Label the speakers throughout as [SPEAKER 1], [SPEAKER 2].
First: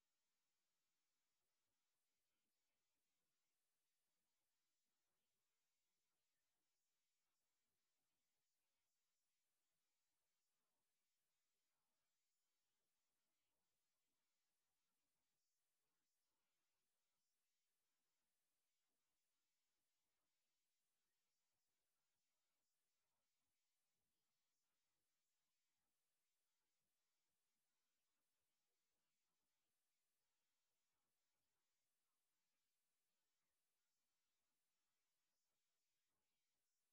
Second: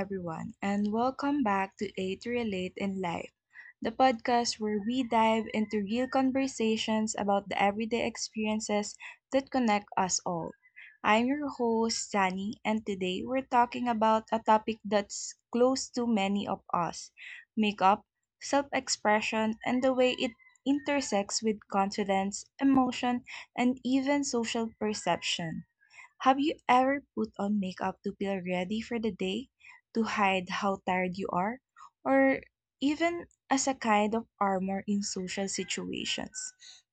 [SPEAKER 1] everyone, and welcome back to A to Relate in Life, the podcast where we dive into real conversations about the everyday experiences that connect us all. I'm your host, Sani, and today we're talking about a topic that's close to many of us makeup, self expression, and the way it intersects with confidence, emotion, and even social perception. Have you ever put on makeup to feel ready for the day, to hide how tired you are, or even as a kind of armor in social situations?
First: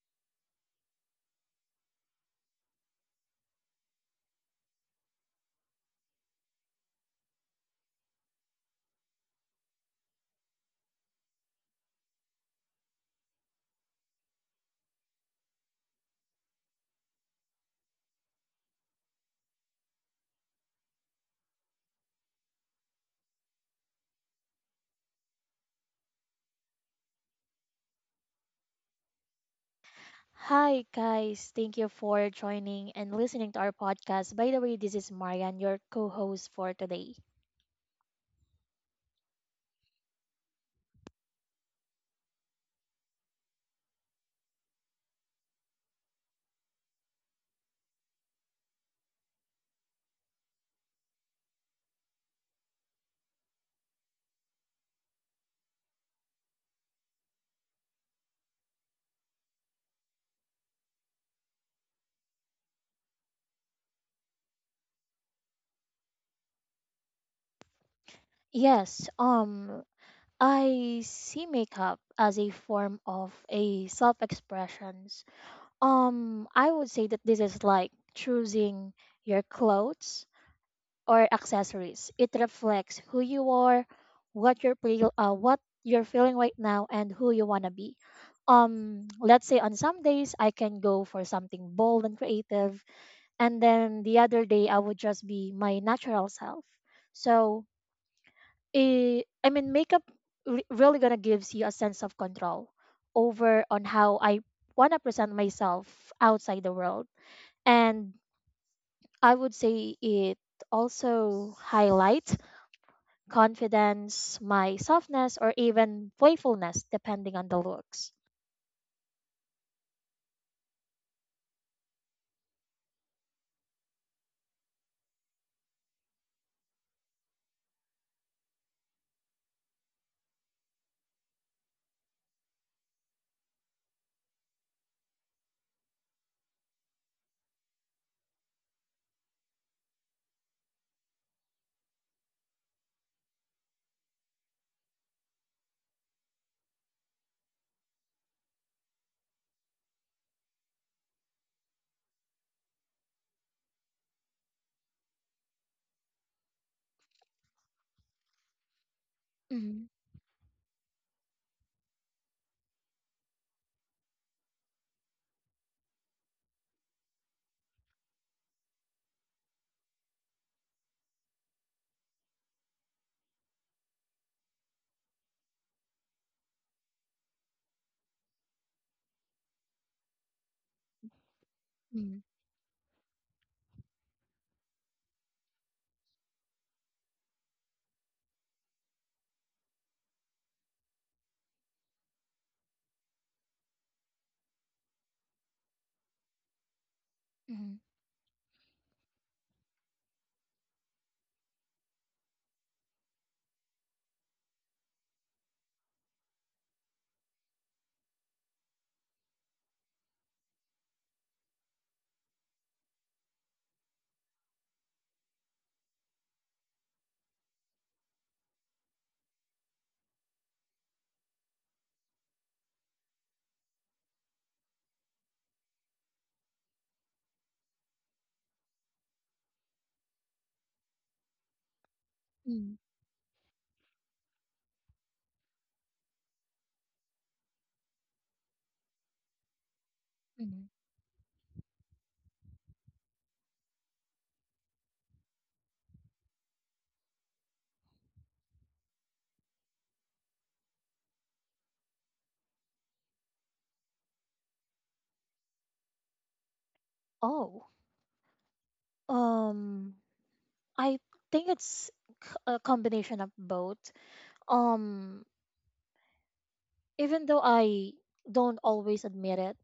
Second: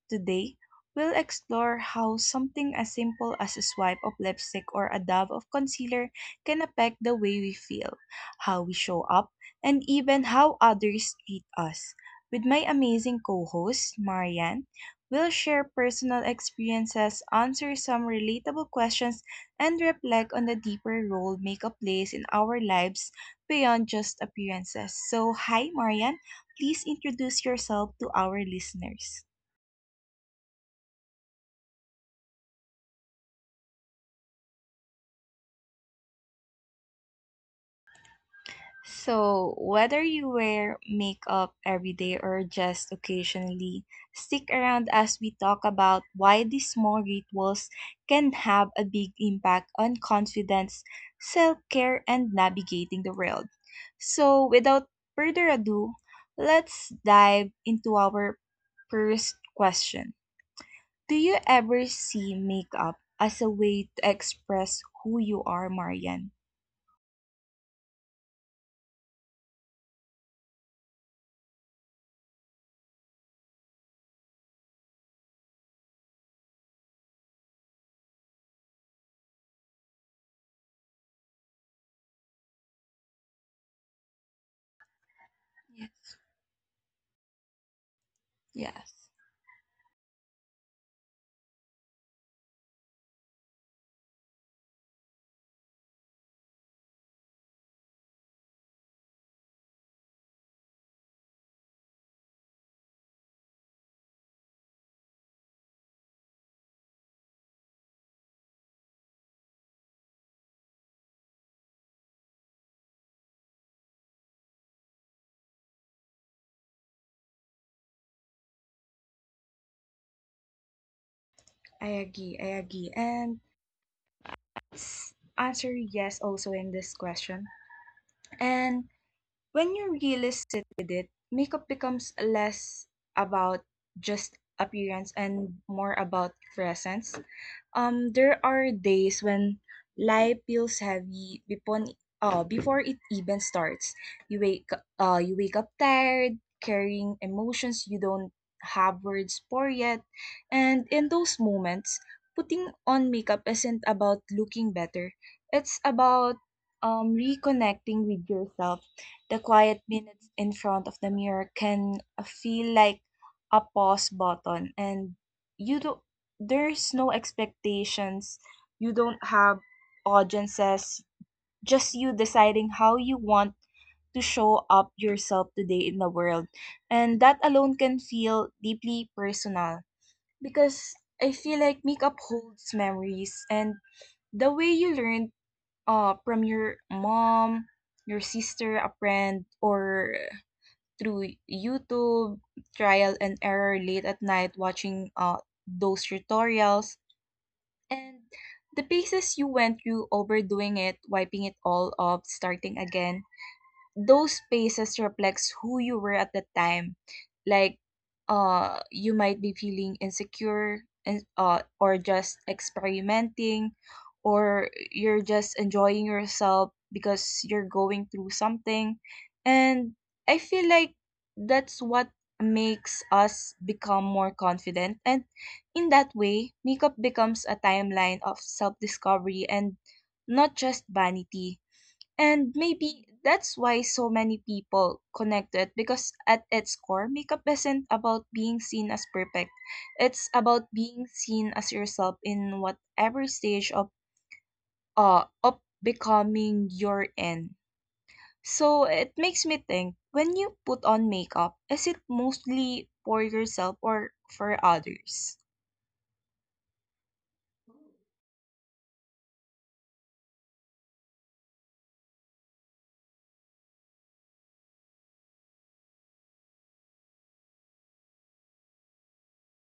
[SPEAKER 1] Today, we'll explore how something as simple as a swipe of lipstick or a dab of concealer can affect the way we feel, how we show up, and even how others treat us. With my amazing co host, Marian. We'll share personal experiences, answer some relatable questions, and reflect on the deeper role makeup plays in our lives beyond just appearances. So, hi, Marian. Please introduce yourself to our listeners.
[SPEAKER 2] Hi, guys. Thank you for joining and listening to our podcast. By the way, this is Marian, your co host for today.
[SPEAKER 1] So, whether you wear makeup every day or just occasionally, stick around as we talk about why these small rituals can have a big impact on confidence, self care, and navigating the world. So, without further ado, let's dive into our first question. Do you ever see makeup as a way to express who you are, Marian?
[SPEAKER 2] Yes, I see makeup as a form of a self expressions. I would say that this is like choosing your clothes or accessories. It reflects who you are, what you're
[SPEAKER 1] Yes.
[SPEAKER 2] feeling right now, and who you wanna be.
[SPEAKER 1] Yes.
[SPEAKER 2] Let's say on some days I can go for something bold and creative, and then the other day I would just be my natural self. So, I mean, makeup really gonna gives you a sense of control over on how I wanna present myself outside the world, and I would say it also highlight confidence, my softness, or even playfulness, depending on the looks.
[SPEAKER 1] I agree. And answer yes also in this question. And when you really sit with it, makeup becomes less about just appearance and more about presence. There are days when life feels heavy before it even starts. You wake you wake up tired, carrying emotions you don't have words for yet, and in those moments, putting on makeup isn't about looking better. It's about reconnecting with yourself. The quiet
[SPEAKER 2] Mhm,
[SPEAKER 1] minutes in front of the mirror can feel like a pause button, and you do there's no expectations. You don't have audiences, just you deciding how you want to show up yourself today in the world. And that alone can feel deeply personal because I feel like makeup
[SPEAKER 2] mhm,
[SPEAKER 1] holds memories and the way you learned from your mom, your sister, a friend, or through YouTube trial and error late at night watching those tutorials
[SPEAKER 2] mhm,
[SPEAKER 1] and the paces you went through, overdoing it, wiping it all off, starting again, those spaces reflects who you were at the time, like you might be feeling insecure and or just experimenting, or you're just enjoying yourself because you're going through something. And I feel like that's what makes us become more confident, and in that way makeup becomes a timeline of self-discovery and not just vanity. And
[SPEAKER 2] mhm,
[SPEAKER 1] maybe that's why so many people connect it, because at its core, makeup isn't about being seen as perfect. It's
[SPEAKER 2] mhm.
[SPEAKER 1] about being seen as yourself in whatever stage of becoming you're in. So it makes me think, when you put on makeup, is it mostly for yourself or for others?
[SPEAKER 2] Oh, um, I think it's a combination of both. Um, Even though I don't always admit it,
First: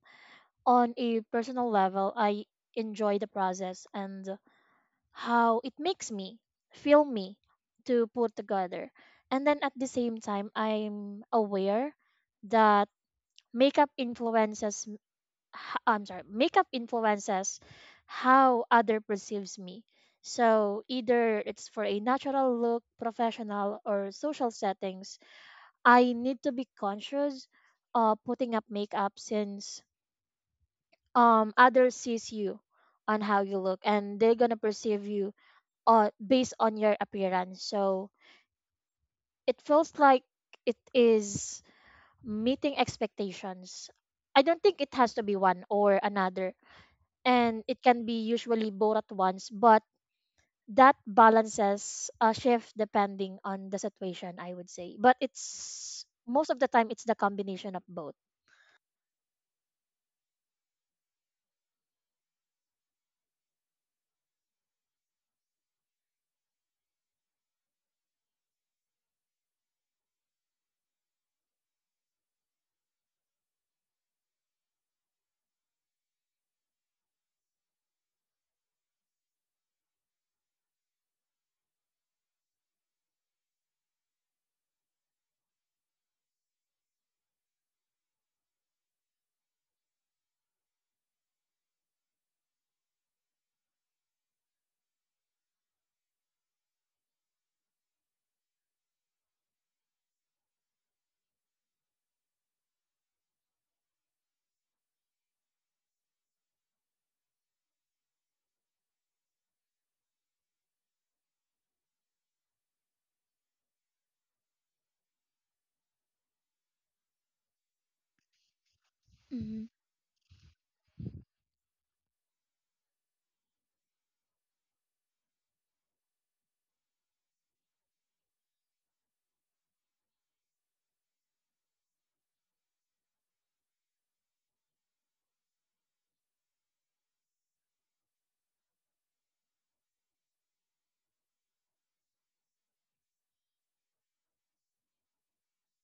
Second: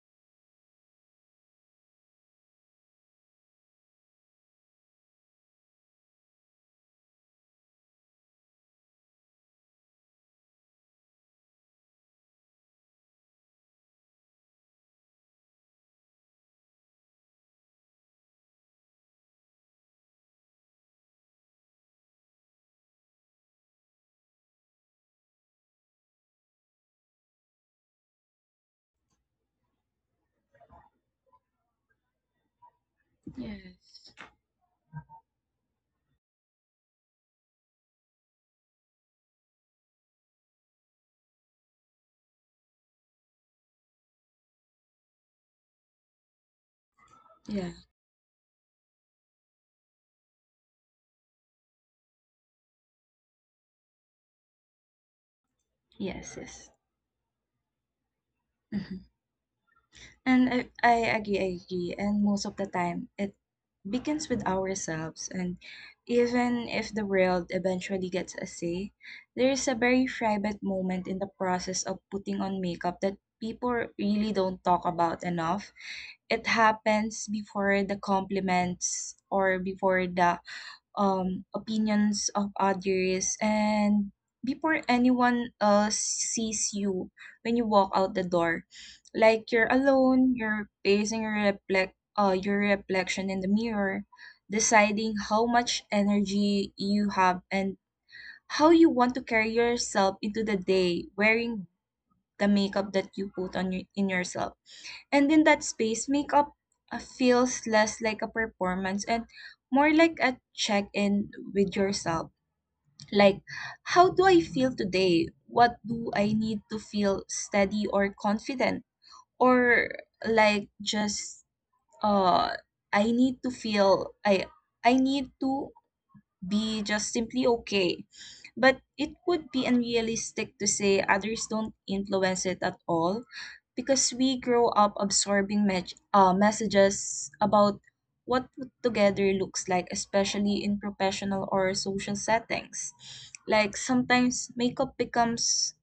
[SPEAKER 2] on a personal level, I enjoy the process and how it makes me feel me to put together. And then at the same time, I'm aware that makeup influences m- h- I'm sorry makeup influences how other perceives me, so either it's for a natural look, professional or social settings, I need to be conscious of putting up makeup, since others sees you on how you look, and they're gonna perceive you based on your appearance. So it feels like it is meeting expectations. I don't think it has to be one or another, and
[SPEAKER 1] Yeah.
[SPEAKER 2] it can be usually both at once, but that balances a shift depending on the situation, I would say, but it's most of the
[SPEAKER 1] Yes.
[SPEAKER 2] time it's the combination of both.
[SPEAKER 1] Yes. And I agree. And most of the time, it begins with ourselves. And even if the world eventually gets a say, there is a very private moment in the process of putting on makeup that people really don't talk about enough. It happens before the compliments or before the opinions of others, and before anyone else sees you, when you walk out the door. Like, you're alone, you're facing your reflect your reflection in the mirror, deciding how much energy you have and how you want to carry yourself into the day wearing the makeup that you put on your, in yourself. And in that space, makeup feels less like a performance and more like a check in with yourself. Like, how do I feel today? What do I need to feel steady or confident?
[SPEAKER 2] Mm-hmm.
[SPEAKER 1] Or like just uh I need to I need to be just simply okay. But it would be unrealistic to say others don't influence it at all, because we grow up absorbing messages about what put together looks like, especially in professional or social settings. Like sometimes makeup becomes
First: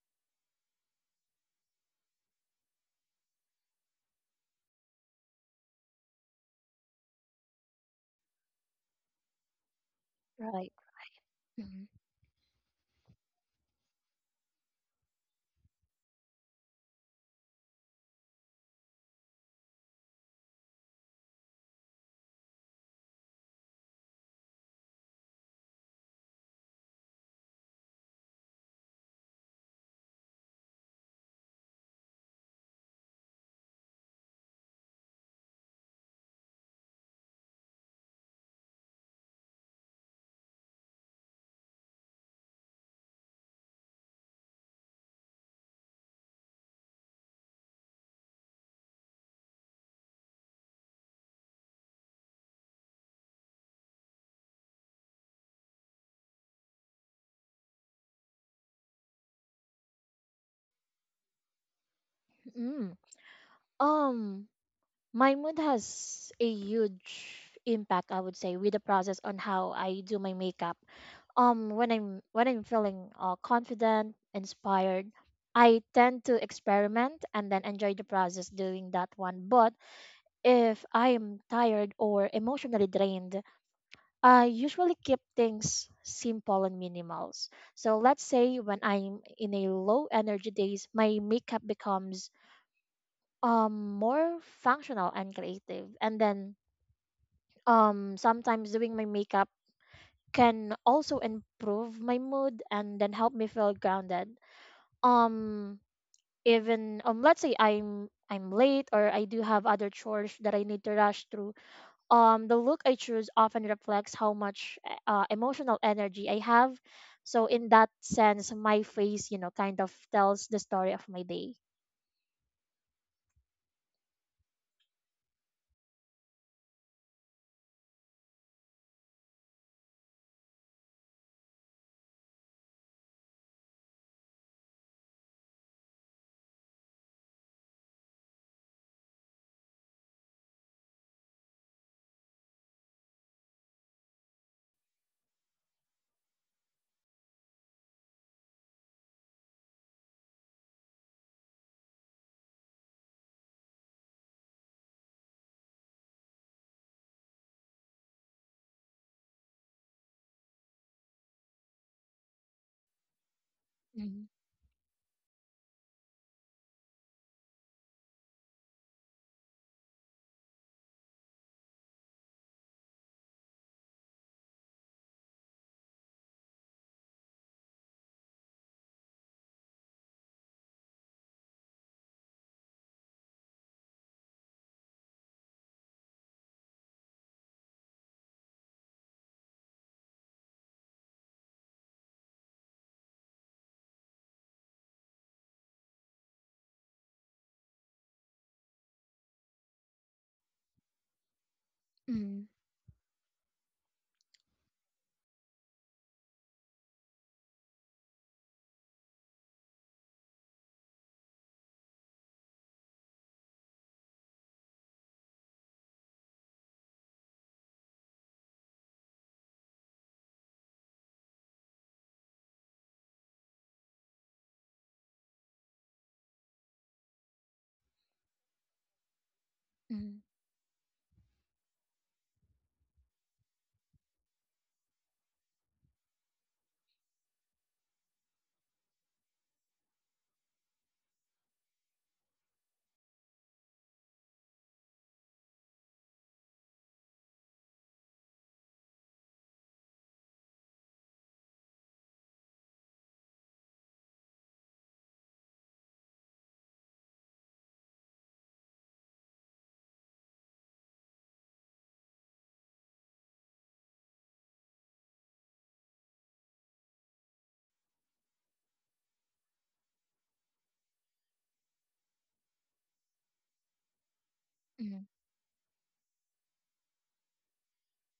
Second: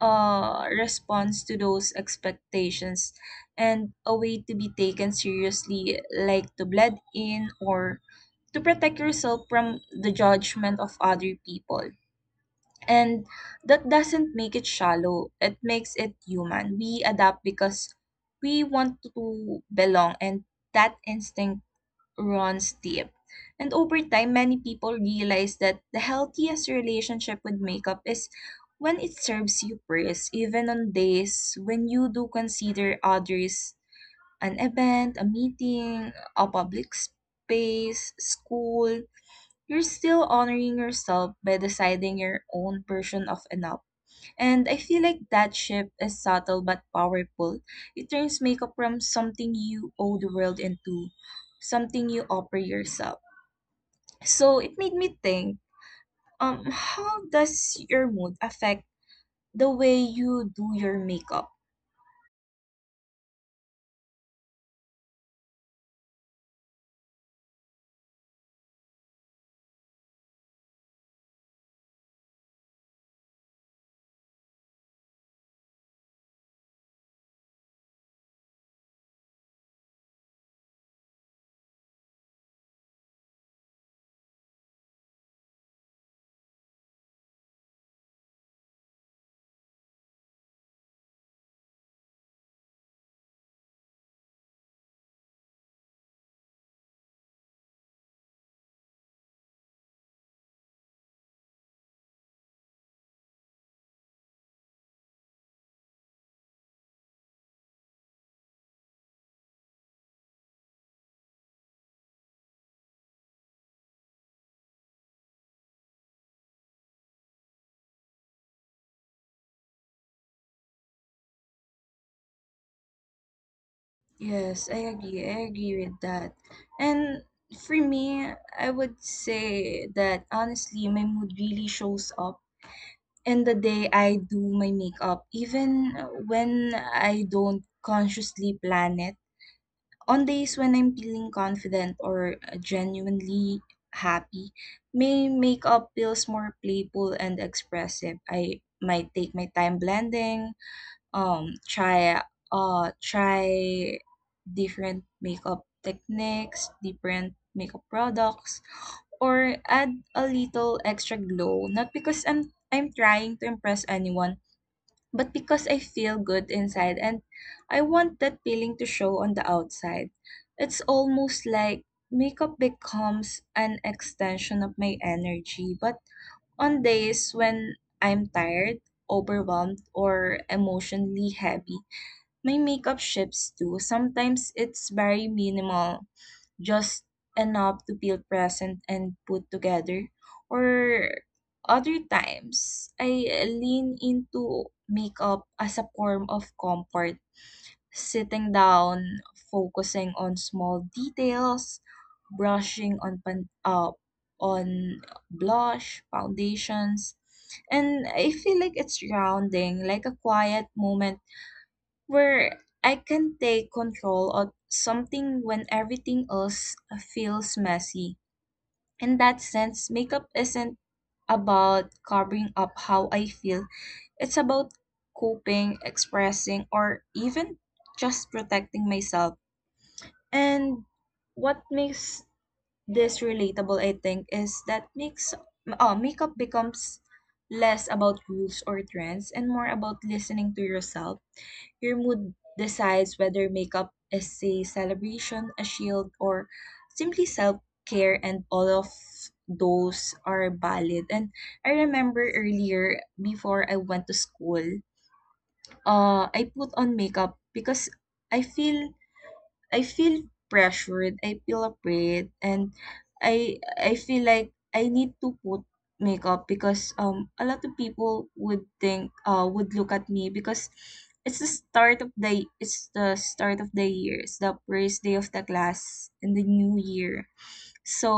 [SPEAKER 1] response to those expectations and a way to be taken seriously, like to blend in or to protect yourself from the
[SPEAKER 2] Right.
[SPEAKER 1] judgment of other people.
[SPEAKER 2] Hmm.
[SPEAKER 1] And that doesn't make it shallow, it makes it human. We adapt because we want to belong, and that instinct runs deep. And over time, many people realize that the healthiest relationship with makeup is when it serves you first, even on days when you do consider others, an event, a meeting, a public space, school. You're still honoring yourself by deciding your own version of enough. And I feel like that shift is subtle but powerful. It turns makeup from something you owe the world into something you offer yourself. So it made me think, how does your mood affect the way you do your makeup?
[SPEAKER 2] mm um my mood has a huge impact, I would say, with the process on how I do my makeup. When I'm feeling confident, inspired, I tend to experiment and then enjoy the process doing that one. But if I am tired or emotionally drained, I usually keep things simple and minimals. So let's say when I'm in a low energy days, my makeup becomes more functional and creative. And then sometimes doing my makeup can also improve my mood and then help me feel grounded. Um even Let's say I'm late, or I do have other chores that I need to rush through. The look I choose often reflects how much emotional energy I have. So in that sense, my face, you know, kind of tells the story of my day.
[SPEAKER 1] Yes, I agree with that. And for me, I would say that honestly, my mood really shows up in the day I do my makeup, even when I don't consciously plan it. On days when I'm feeling confident or genuinely happy, my makeup feels more playful and expressive. I might take my time blending, um try try different makeup techniques, different makeup products, or add a little extra glow, not because I'm trying to impress anyone, but because I feel good inside and I want that feeling to show on the outside. It's almost like makeup becomes an extension of my energy. But on days when I'm tired, overwhelmed, or emotionally heavy, my makeup shifts too. Sometimes it's very minimal, just enough to feel present and put together. Or other times, I lean into makeup as a form of comfort, sitting down, focusing on small details, brushing on on blush, foundations, and I feel like it's grounding, like a quiet moment where I can take control of something when everything else feels messy. In that sense, makeup isn't about covering up how I feel, it's about coping, expressing, or even just protecting myself.
[SPEAKER 2] Mm-hmm.
[SPEAKER 1] And what makes this relatable, I think, is that makeup becomes less about rules or trends and more about listening to yourself. Your mood decides whether makeup is a celebration, a shield, or simply self care, and all of those are valid. And I remember earlier, before I went to school, I put on makeup because I feel I feel pressured, I feel afraid, and I feel like I need to put makeup because a lot of people would think would look at me, because it's the start of the it's the start of the year. It's the first day of the class in the new year. So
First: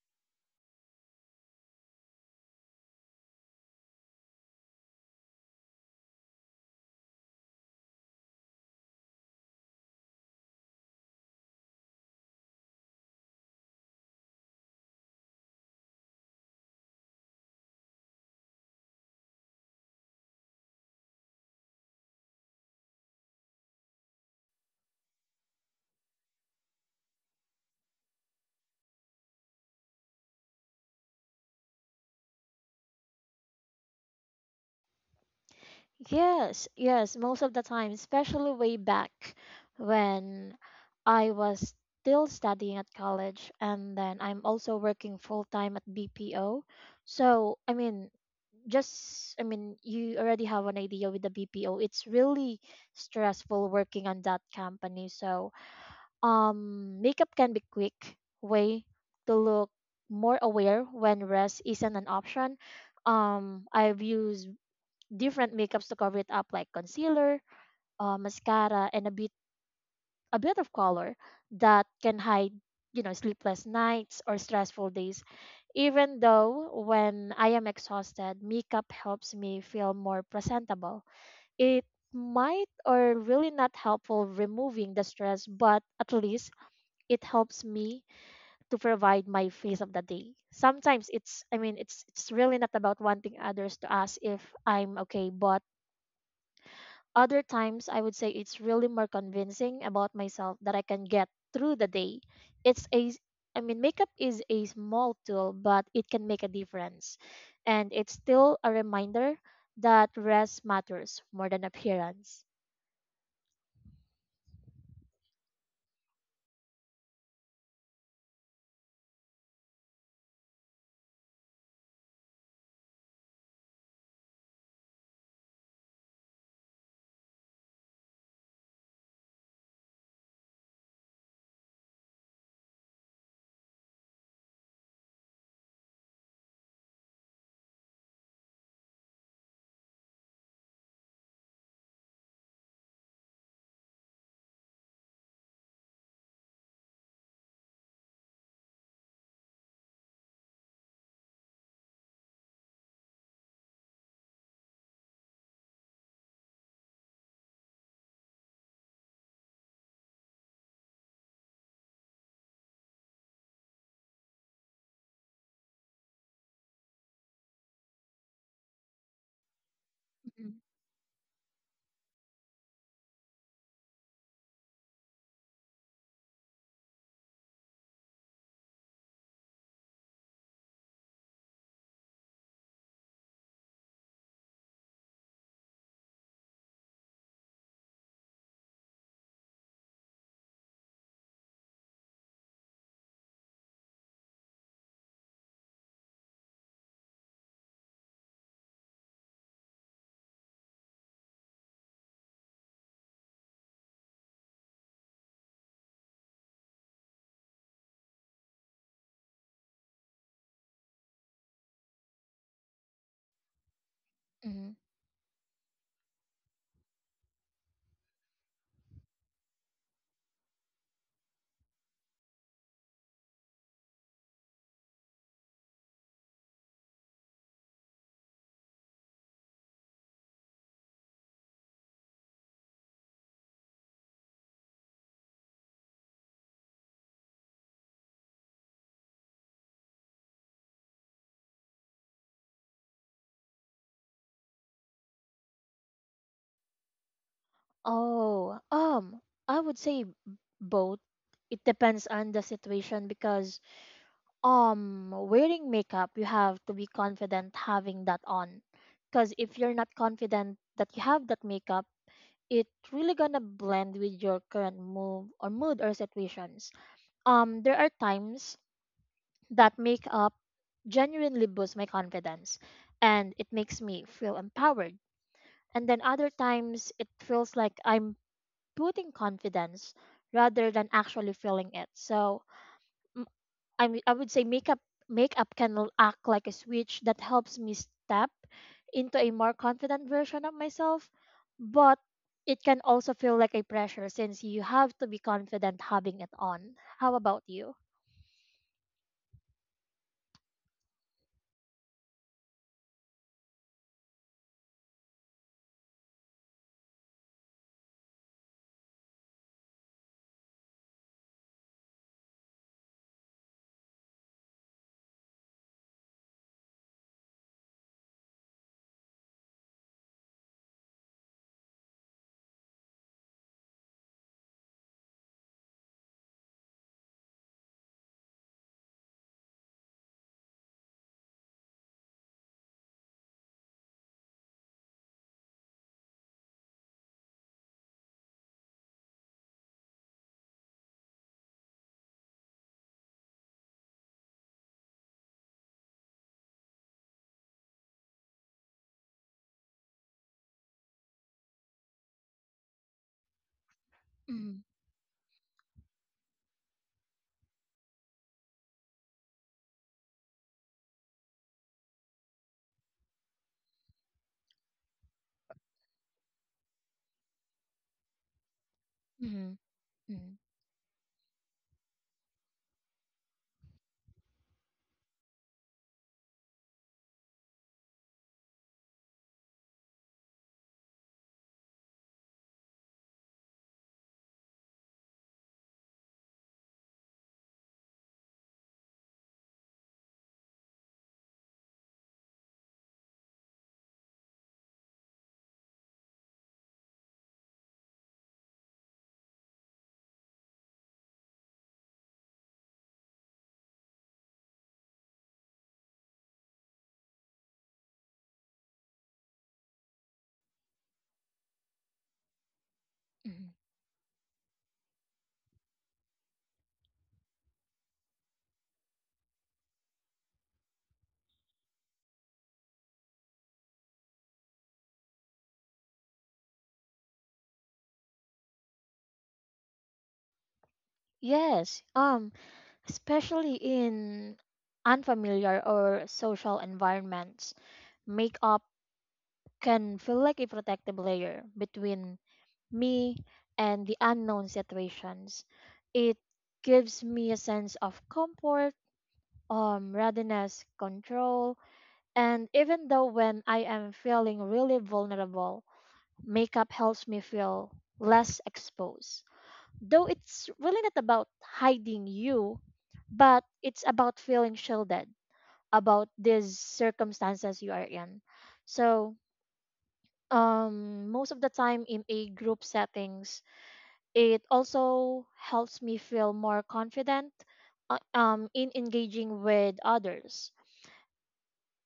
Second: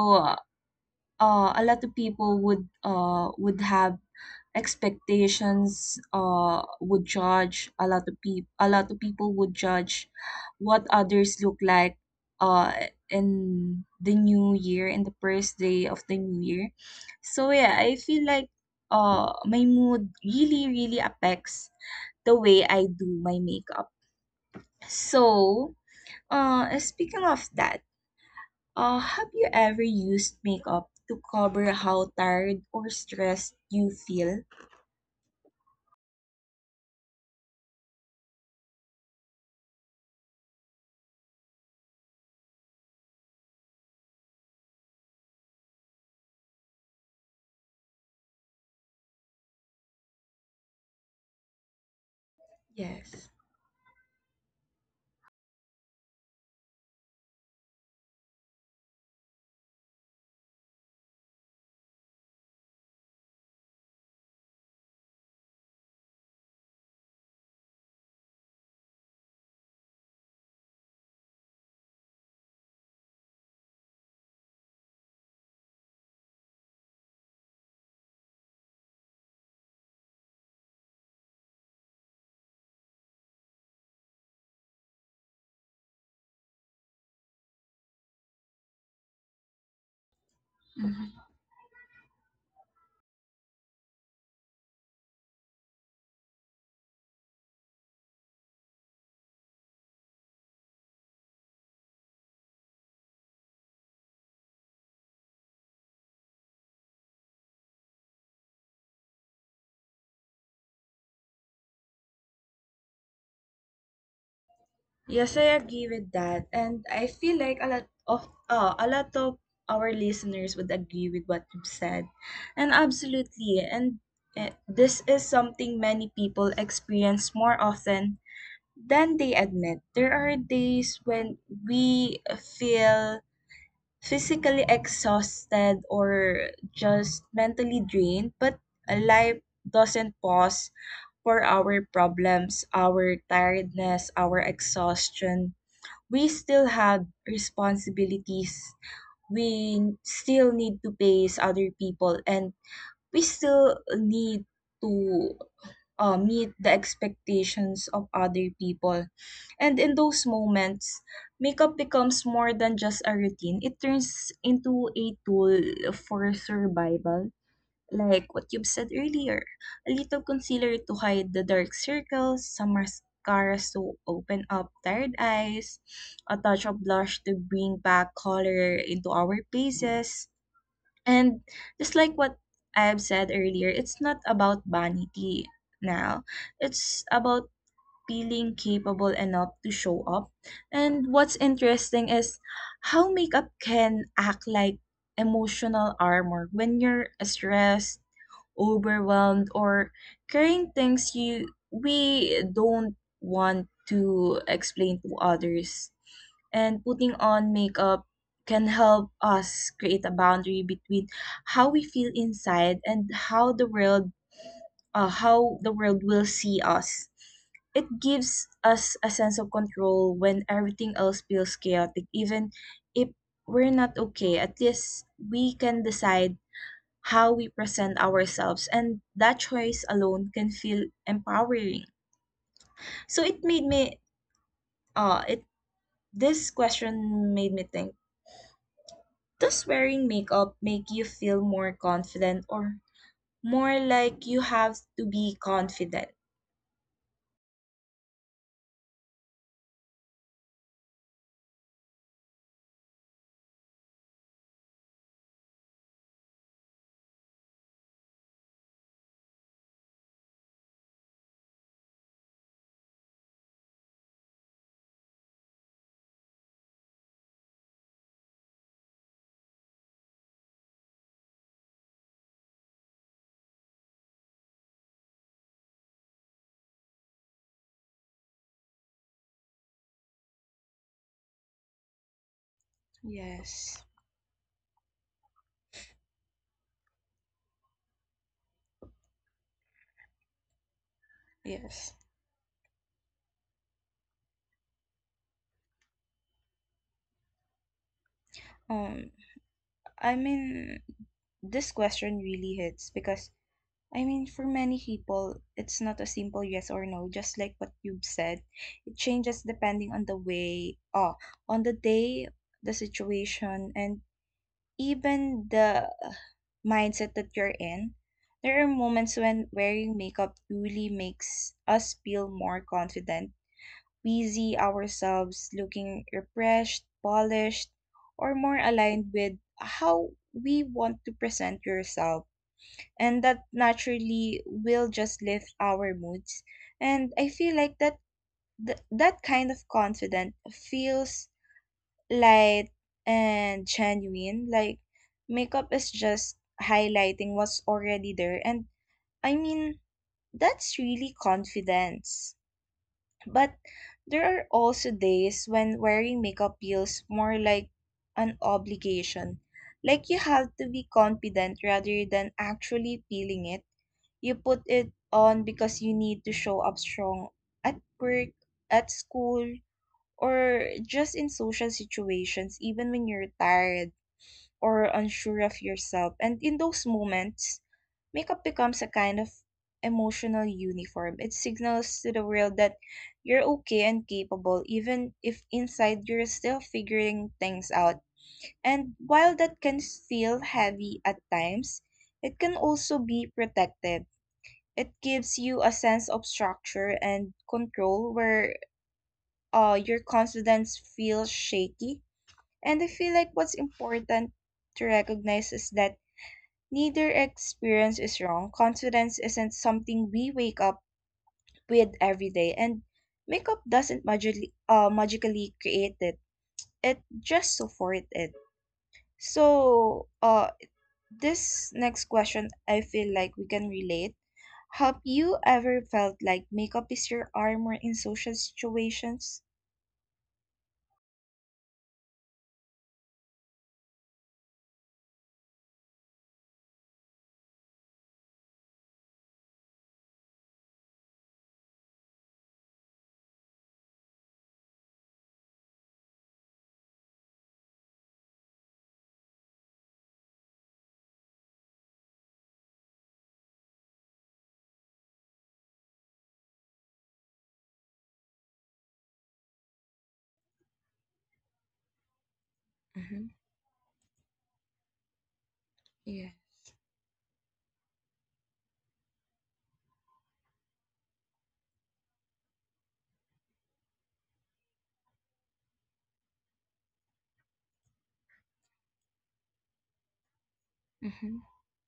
[SPEAKER 1] a lot of people would have expectations, would judge, a lot of people, would judge what others look like uh in the new year, in the first day of the new year. So yeah, I feel like my mood really really affects the way I do my makeup. So speaking of that, have you ever used makeup to cover how tired or stressed you feel?
[SPEAKER 2] Yes, yes, most of the time, especially way back when I was still studying at college, and then I'm also working full time at BPO. So, I mean, you already have an idea with the BPO. It's really
[SPEAKER 1] Yes.
[SPEAKER 2] stressful working on that company. So, makeup can be quick way to look more aware when rest isn't an option. I've used different makeups to cover it up, like concealer, mascara, and a bit of color that can hide, you know, sleepless nights or stressful days. Even though when I am exhausted, makeup helps me feel more presentable. It might or really not helpful removing the stress, but at least it helps me to provide my face of the day. Sometimes
[SPEAKER 1] Mhm.
[SPEAKER 2] it's I mean it's really not about wanting others to ask if I'm okay, but other times, I would say it's really more convincing about myself that I can get through the day. It's a, s- I mean, makeup is a small tool, but it can make a difference. And it's still a reminder that rest matters more than appearance.
[SPEAKER 1] Yes, I agree with that. And I feel like a lot of our listeners would agree with what you've said. And absolutely. And this is something many people experience more often than they admit. There are days when we feel physically exhausted or just mentally drained, but life doesn't pause for our problems, our tiredness, our exhaustion. We still have responsibilities. We still need to pay other people and we still need to meet the expectations of other people. And in those moments, makeup becomes more than just a routine. It turns into a tool for survival, like what you've said earlier. A little
[SPEAKER 2] Mhm.
[SPEAKER 1] concealer to hide the dark circles, some mascara to open up tired eyes, a touch of blush to bring back color into our faces. And just like what I've said earlier, it's not about vanity now. It's about feeling capable enough to show up. And what's interesting is how makeup can act like emotional armor when you're stressed, overwhelmed, or carrying things you we don't want to explain to others. And putting on makeup can help us create a boundary between how we feel inside and
[SPEAKER 2] Mhm.
[SPEAKER 1] how the world will see us. It gives us a sense of control when everything else feels chaotic. Even if we're not okay, at least we can decide how we present ourselves, and that choice alone can feel empowering. So it made me it this question made me think, does wearing makeup make you feel more confident or more like you have to be confident?
[SPEAKER 2] Oh, I would say both. It depends on the situation, because wearing makeup, you have to be confident having that on, because if you're not confident that you have that makeup, it really gonna blend with your current move or mood or situations. There are times that makeup genuinely boosts my confidence and it makes me feel empowered, and then other times it feels like I'm putting confidence rather than actually feeling it. So
[SPEAKER 1] Yes.
[SPEAKER 2] I mean, I would say makeup can act like a switch that helps me step into a more confident version of myself,
[SPEAKER 1] Yes.
[SPEAKER 2] but it can also feel like a pressure since you have to be confident having it on. How about you?
[SPEAKER 1] Um I mean, this question really hits because, I mean, for many people, it's not a simple yes or no, just like what you've said. It changes depending on on the day, the situation, and even the mindset that you're in. There are moments when wearing makeup really makes us feel more confident. We see ourselves looking refreshed, polished, or more aligned with how we want to present yourself. And that naturally will just lift our moods. And I feel like that kind of confidence feels light and genuine. Like makeup is just highlighting what's already there. And I mean, that's really confidence. But there are
[SPEAKER 2] Mm,
[SPEAKER 1] also days when wearing makeup feels more like an obligation. Like you have to be confident rather than actually feeling it. You put it on because you need to show up strong at work, at school,
[SPEAKER 2] mm, mm,
[SPEAKER 1] or just in social situations, even when you're tired or unsure of yourself. And in those moments, makeup becomes a kind of emotional uniform. It signals to the world that you're okay and capable, even if inside you're still figuring things out. And while that can feel heavy at times, it can also be protective. It gives you a sense of structure and control where your confidence feels shaky. And I feel like what's important to recognize is that neither experience is wrong. Confidence isn't something we wake up with every day, and
[SPEAKER 2] mm.
[SPEAKER 1] makeup doesn't magically create it. It just supports it. So, this next question, I feel like we can relate. Have you ever felt like makeup is your armor in social situations?
[SPEAKER 2] Yes, especially in unfamiliar or social environments, makeup can feel like a protective layer between me and the unknown situations. It gives me a sense of comfort, readiness, control, and even though when I am feeling really vulnerable, makeup helps me feel less exposed. Though it's really not about hiding you,
[SPEAKER 1] Mm-hmm.
[SPEAKER 2] but it's about feeling shielded about these
[SPEAKER 1] Yes.
[SPEAKER 2] circumstances you are in. So, most of the time in a group settings, it also helps me feel more confident in engaging with others.
[SPEAKER 1] Mm-hmm.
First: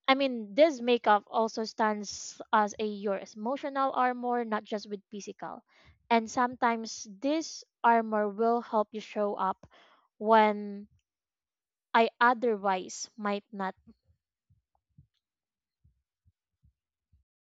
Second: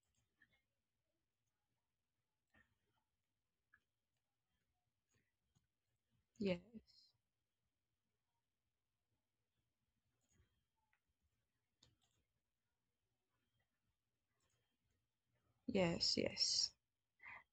[SPEAKER 2] I mean, this makeup also stands as a your emotional armor, not just with physical. And
[SPEAKER 1] Yes.
[SPEAKER 2] sometimes this armor will help you show up when I otherwise might not.
[SPEAKER 1] Yes. Yes.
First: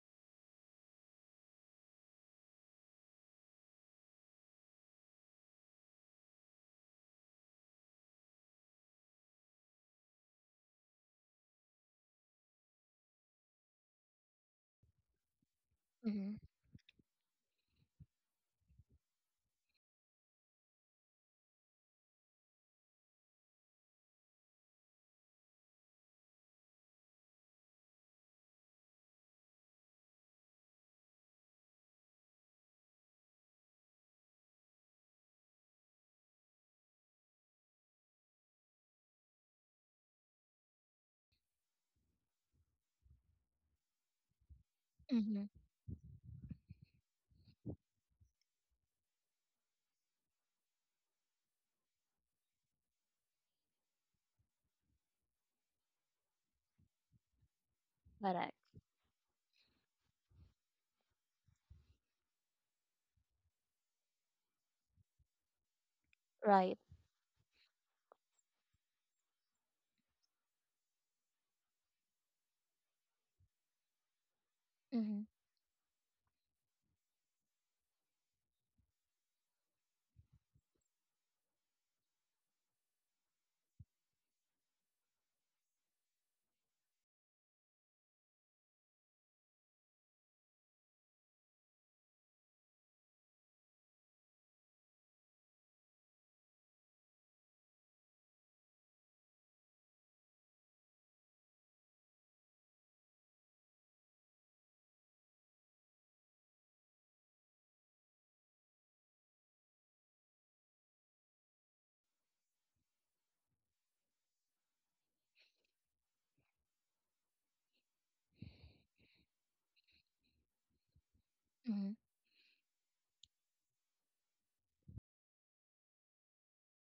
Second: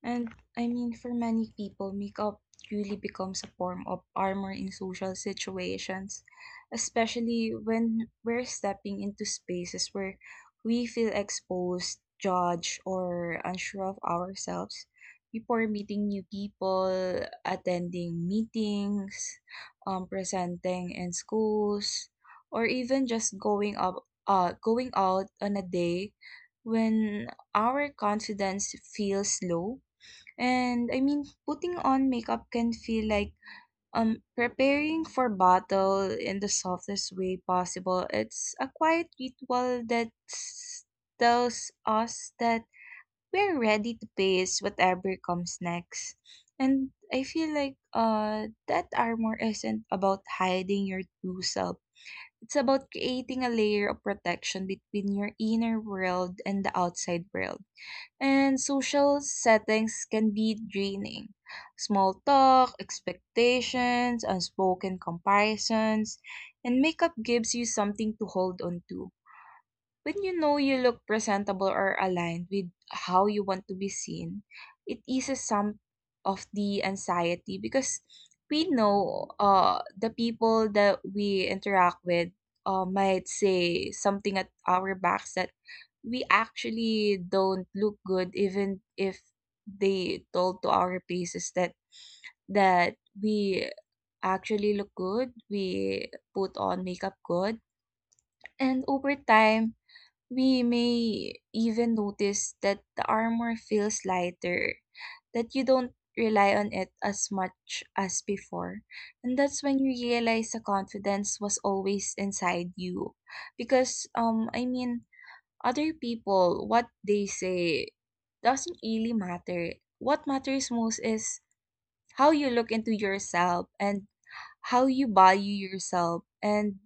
[SPEAKER 1] And I mean, for many people, makeup really becomes a form of armor in social situations, especially when we're stepping into spaces where we feel exposed, judged, or unsure of ourselves. Before meeting new
[SPEAKER 2] Mhm.
[SPEAKER 1] people, attending meetings, presenting in schools, or even just going out on a day when our confidence feels low, and I mean, putting on makeup can feel like preparing for battle in the softest way possible. It's a quiet ritual that tells us that we're ready to face whatever
[SPEAKER 2] mhm,
[SPEAKER 1] comes next. And I feel like that armor isn't about hiding your true self. It's about creating a layer of protection between your inner world and the outside world,
[SPEAKER 2] Correct.
[SPEAKER 1] and social settings can be draining. Small talk, expectations, unspoken comparisons, and
[SPEAKER 2] Right.
[SPEAKER 1] makeup gives you something to hold on to. When you know you look presentable or aligned with how you want to be seen, it
[SPEAKER 2] Mm-hmm.
[SPEAKER 1] eases some of the anxiety, because we know the people that we interact with might say something at our backs that we actually don't look good, even if they told to our faces that we actually look good, we put on makeup good. And over time we may even notice that the armor feels lighter, that you don't rely on it as much as before. And that's when you realize the confidence was always inside you. Because, I mean, other people, what they say doesn't really matter. What matters most is
[SPEAKER 2] Mm-hmm.
[SPEAKER 1] how you look into yourself and how you value yourself, and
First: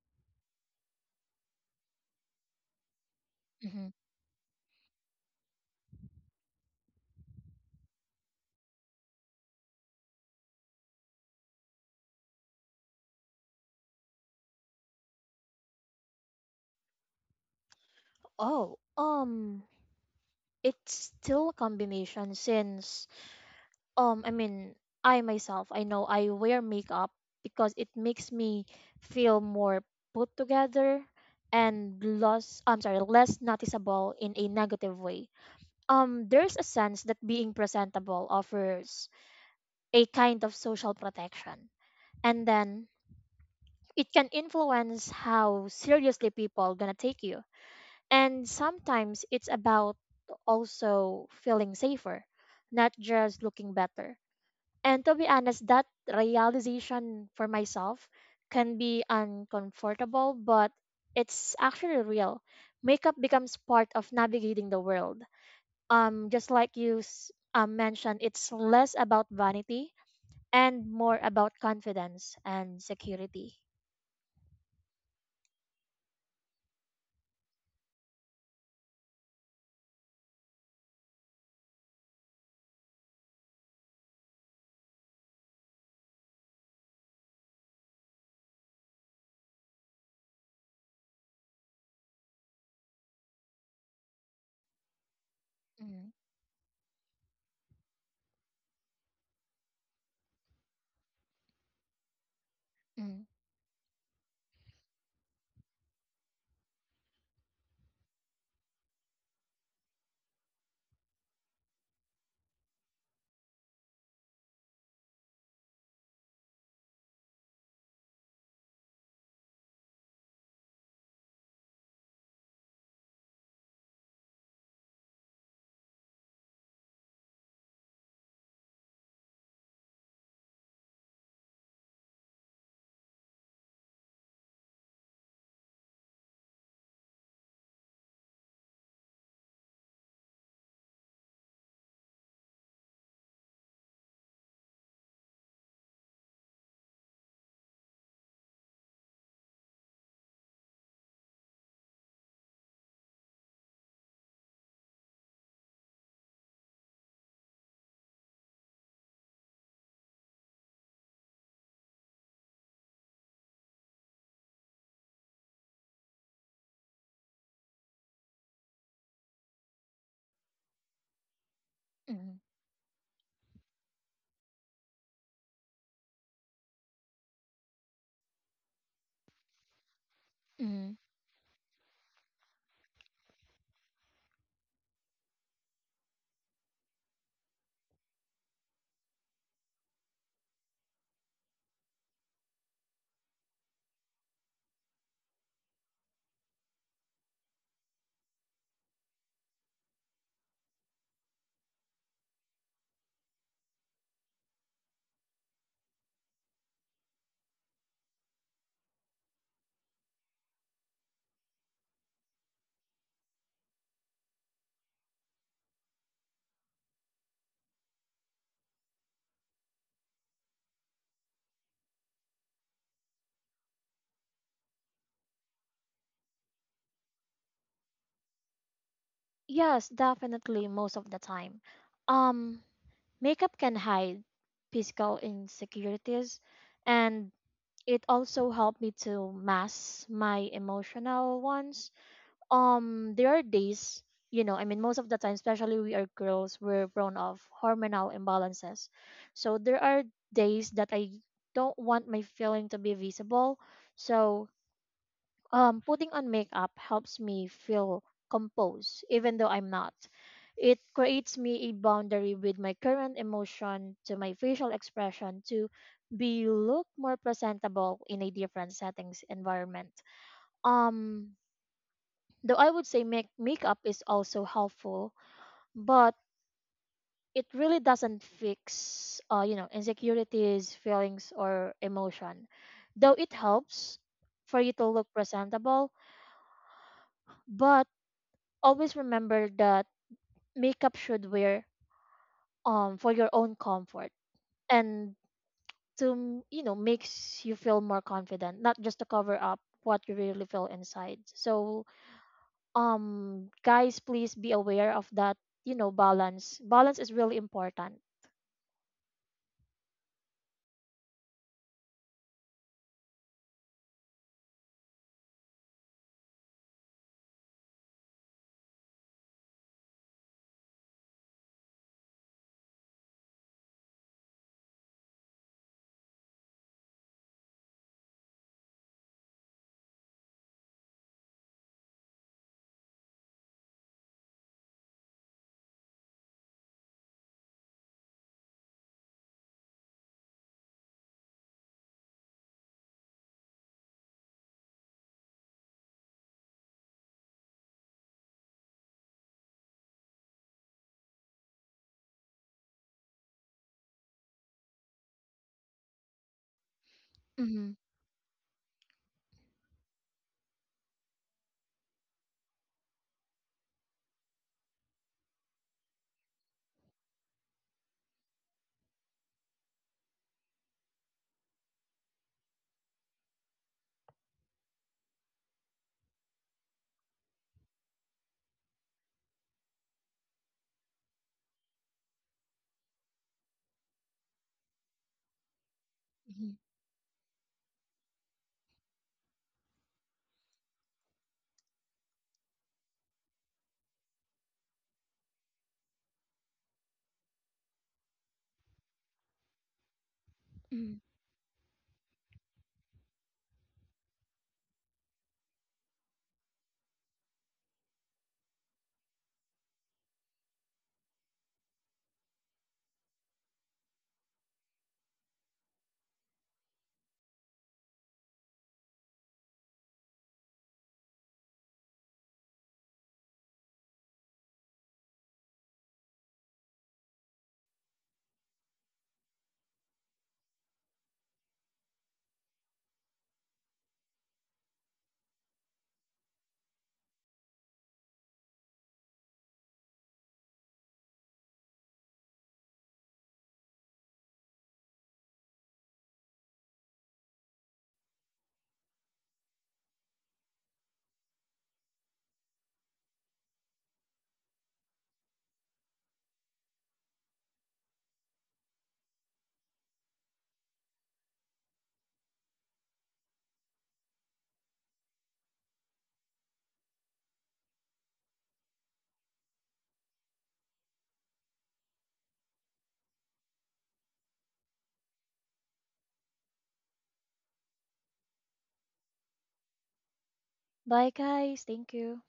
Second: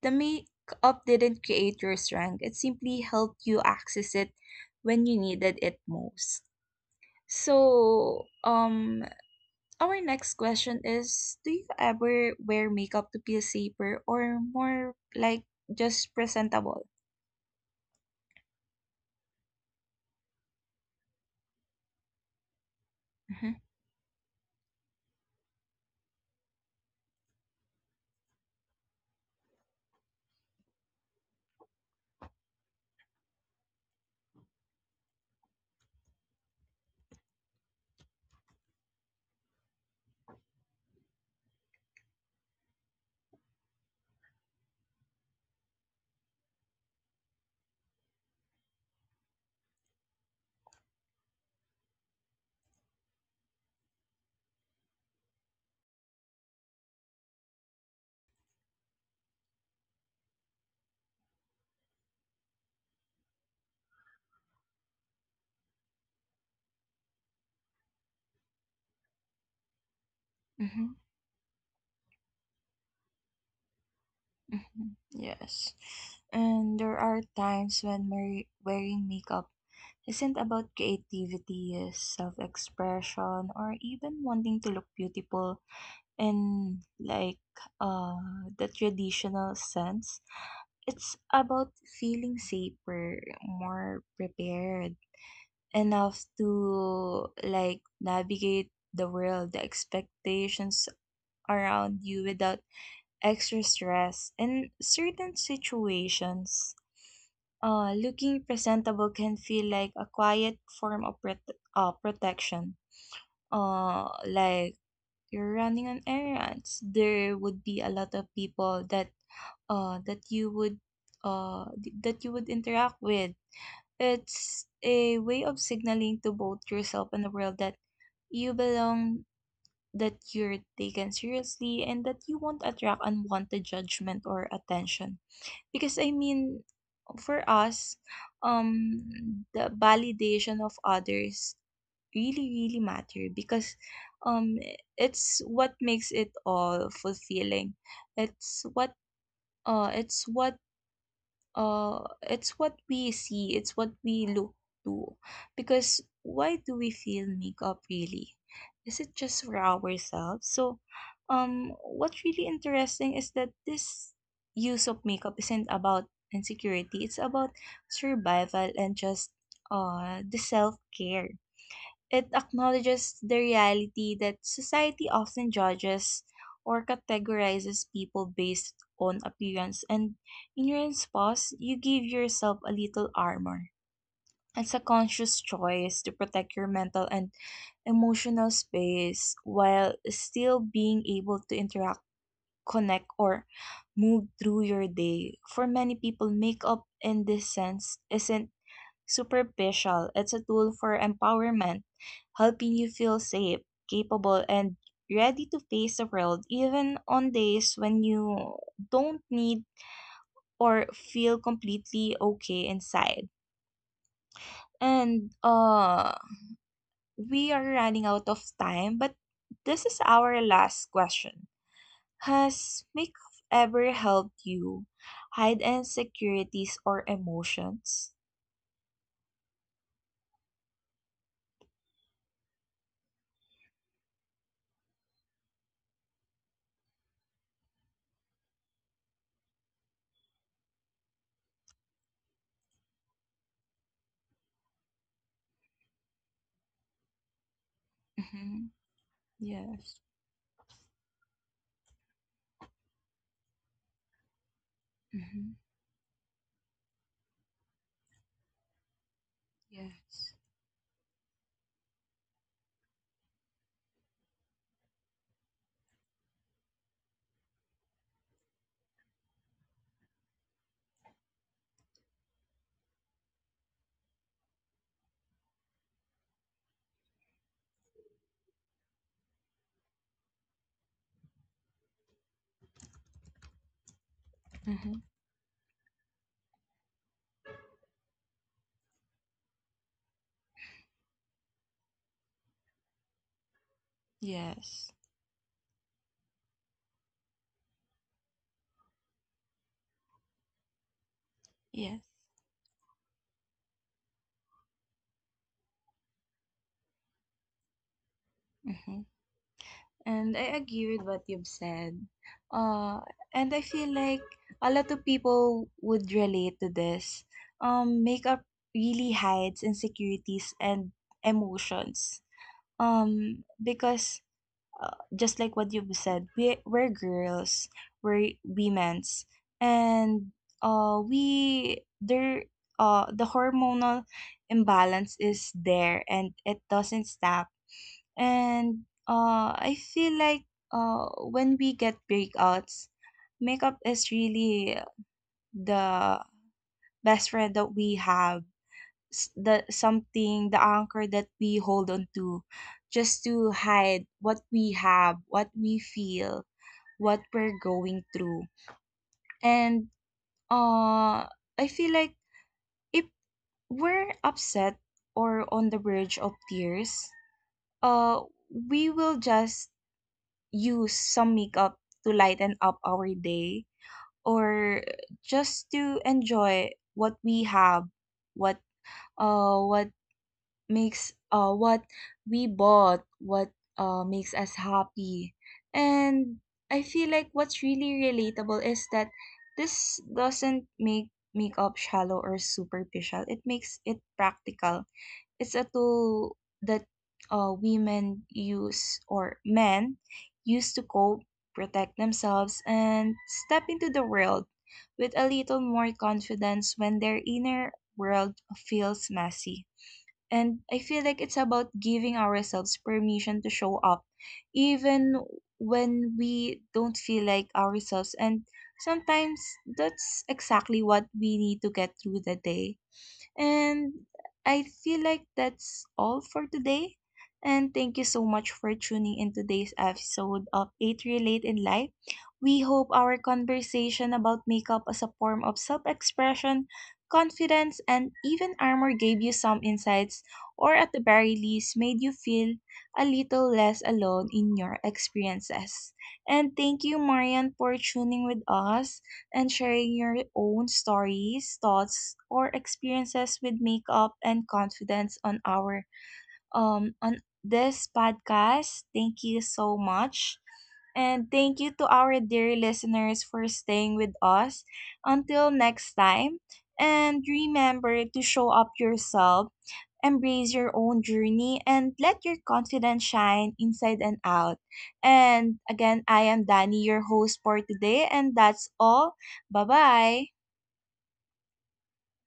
[SPEAKER 1] the makeup didn't create your strength. It simply helped you
[SPEAKER 2] Mhm.
[SPEAKER 1] access it when you needed it most. So, our next question is, do you ever wear makeup to feel safer or more like just presentable?
[SPEAKER 2] Oh, it's still a combination, since
[SPEAKER 1] Mhm.
[SPEAKER 2] I mean, I know I wear makeup because it makes me feel more put together and less, I'm sorry, less noticeable in a negative way. There's a sense that being presentable offers a kind of social protection, and then it can influence how seriously people gonna take you. And sometimes it's about also feeling safer, not just looking better. And to be honest, that realization for myself can be uncomfortable, but it's actually real. Makeup becomes part of navigating the world. Just like you mentioned, it's less about vanity and
[SPEAKER 1] Mm-hmm.
[SPEAKER 2] more about confidence and security.
[SPEAKER 1] Mm-hmm. Yes. And there are times when we wearing makeup isn't about creativity, self expression, or even wanting to look beautiful in like uh, the traditional sense. It's about feeling safer, more prepared,
[SPEAKER 2] Mm,
[SPEAKER 1] enough to like navigate the world, the expectations around you without
[SPEAKER 2] mm,
[SPEAKER 1] extra stress. In certain situations, looking presentable can feel like a quiet form of protection. Like you're running on errands, there would be a lot of people that that you would that you would interact with. It's a way of signaling to both yourself and the world that you belong, that you're taken seriously, and that you won't attract unwanted judgment or attention. Because I mean, for us, the validation of others really really matter, because um it's what makes it all fulfilling, it's what it's what uh it's what we see, it's what we look to, because why do we feel makeup really is it just for ourselves. So what's really interesting is that this use of makeup isn't about insecurity, it's about survival and just the self-care. It
[SPEAKER 2] mm,
[SPEAKER 1] acknowledges the reality that society often judges or categorizes people based on appearance, and in your
[SPEAKER 2] mm.
[SPEAKER 1] response, you give yourself a little armor. It's a conscious choice to protect your mental and emotional space while still being able to interact, connect, or move through your day. For many people, makeup in this sense isn't superficial. It's a tool for empowerment, helping you feel safe, capable, and ready to face the world, even on days when you don't need or feel completely okay inside. And we are running out of time, but this is our last question. Has makeup ever helped you hide insecurities or emotions?
[SPEAKER 2] Yes, definitely most of the time. Um, Makeup can hide physical insecurities, and it also helped me to mask my emotional ones. There are days, you know, I mean most of the time, especially we are girls, we're prone of hormonal
[SPEAKER 1] Mm-hmm.
[SPEAKER 2] imbalances. So there
[SPEAKER 1] Yes.
[SPEAKER 2] are days that I don't want my feeling to be visible. So
[SPEAKER 1] Mm-hmm.
[SPEAKER 2] putting on makeup helps me feel composed, even though I'm not.
[SPEAKER 1] Yes.
[SPEAKER 2] It creates me a boundary with my current emotion to my facial expression to be look more presentable in a different settings environment. Um, though I would say makeup is also helpful, but it really doesn't fix, you know, insecurities, feelings, or emotion. Though it helps for you to
[SPEAKER 1] Mm-hmm.
[SPEAKER 2] look presentable, but always remember that makeup should wear for your own comfort,
[SPEAKER 1] Yes.
[SPEAKER 2] and to you know, makes you feel more confident, not just to cover up what you really feel inside. So
[SPEAKER 1] Yes.
[SPEAKER 2] guys, please be aware of that. You know, balance is really important.
[SPEAKER 1] Hmm. And I agree with what you've said. Uh, and I feel like a lot of people would relate to this. Makeup really hides insecurities and emotions. Because just like what you've said, we're girls, we're women's, and we there the hormonal imbalance is there, and it doesn't stop. And I feel like when we get breakouts, makeup is really the best friend that we have. S- the something the anchor that we hold on to just to hide what we have, what we feel, what we're
[SPEAKER 2] Hmm
[SPEAKER 1] going through. And uh I feel like if we're upset or on the verge of tears, uh we will just use some makeup to lighten up our day, or just to enjoy what we have, what what makes what we bought, what makes us happy. And
[SPEAKER 2] hmm
[SPEAKER 1] I feel like what's really relatable is that this doesn't make makeup shallow or superficial, it makes it practical. It's a tool that women use, or men use, to cope, protect themselves, and step into the world with a little more confidence when their inner world feels messy. And I feel like it's about giving ourselves permission to show up, even when we don't feel like ourselves. And sometimes that's exactly what we need to get through the day. And I feel like that's all for today. And thank you so much for tuning in today's episode of 8 Relate in Life. We hope our conversation about makeup as a form of self expression, confidence, and even armor gave you some insights, or at the very least, made you feel a little less alone in your experiences. And thank you, Marian, for tuning with us and sharing your own stories, thoughts, or experiences with makeup and confidence on our on this podcast. Thank you so much. And thank you to our dear listeners for staying with us. Until next time, and remember to show up yourself, embrace your own journey, and let your confidence shine inside and out. And again, I am Danny, your host for today, and that's all. Bye bye.
[SPEAKER 2] Bye, guys. Thank you.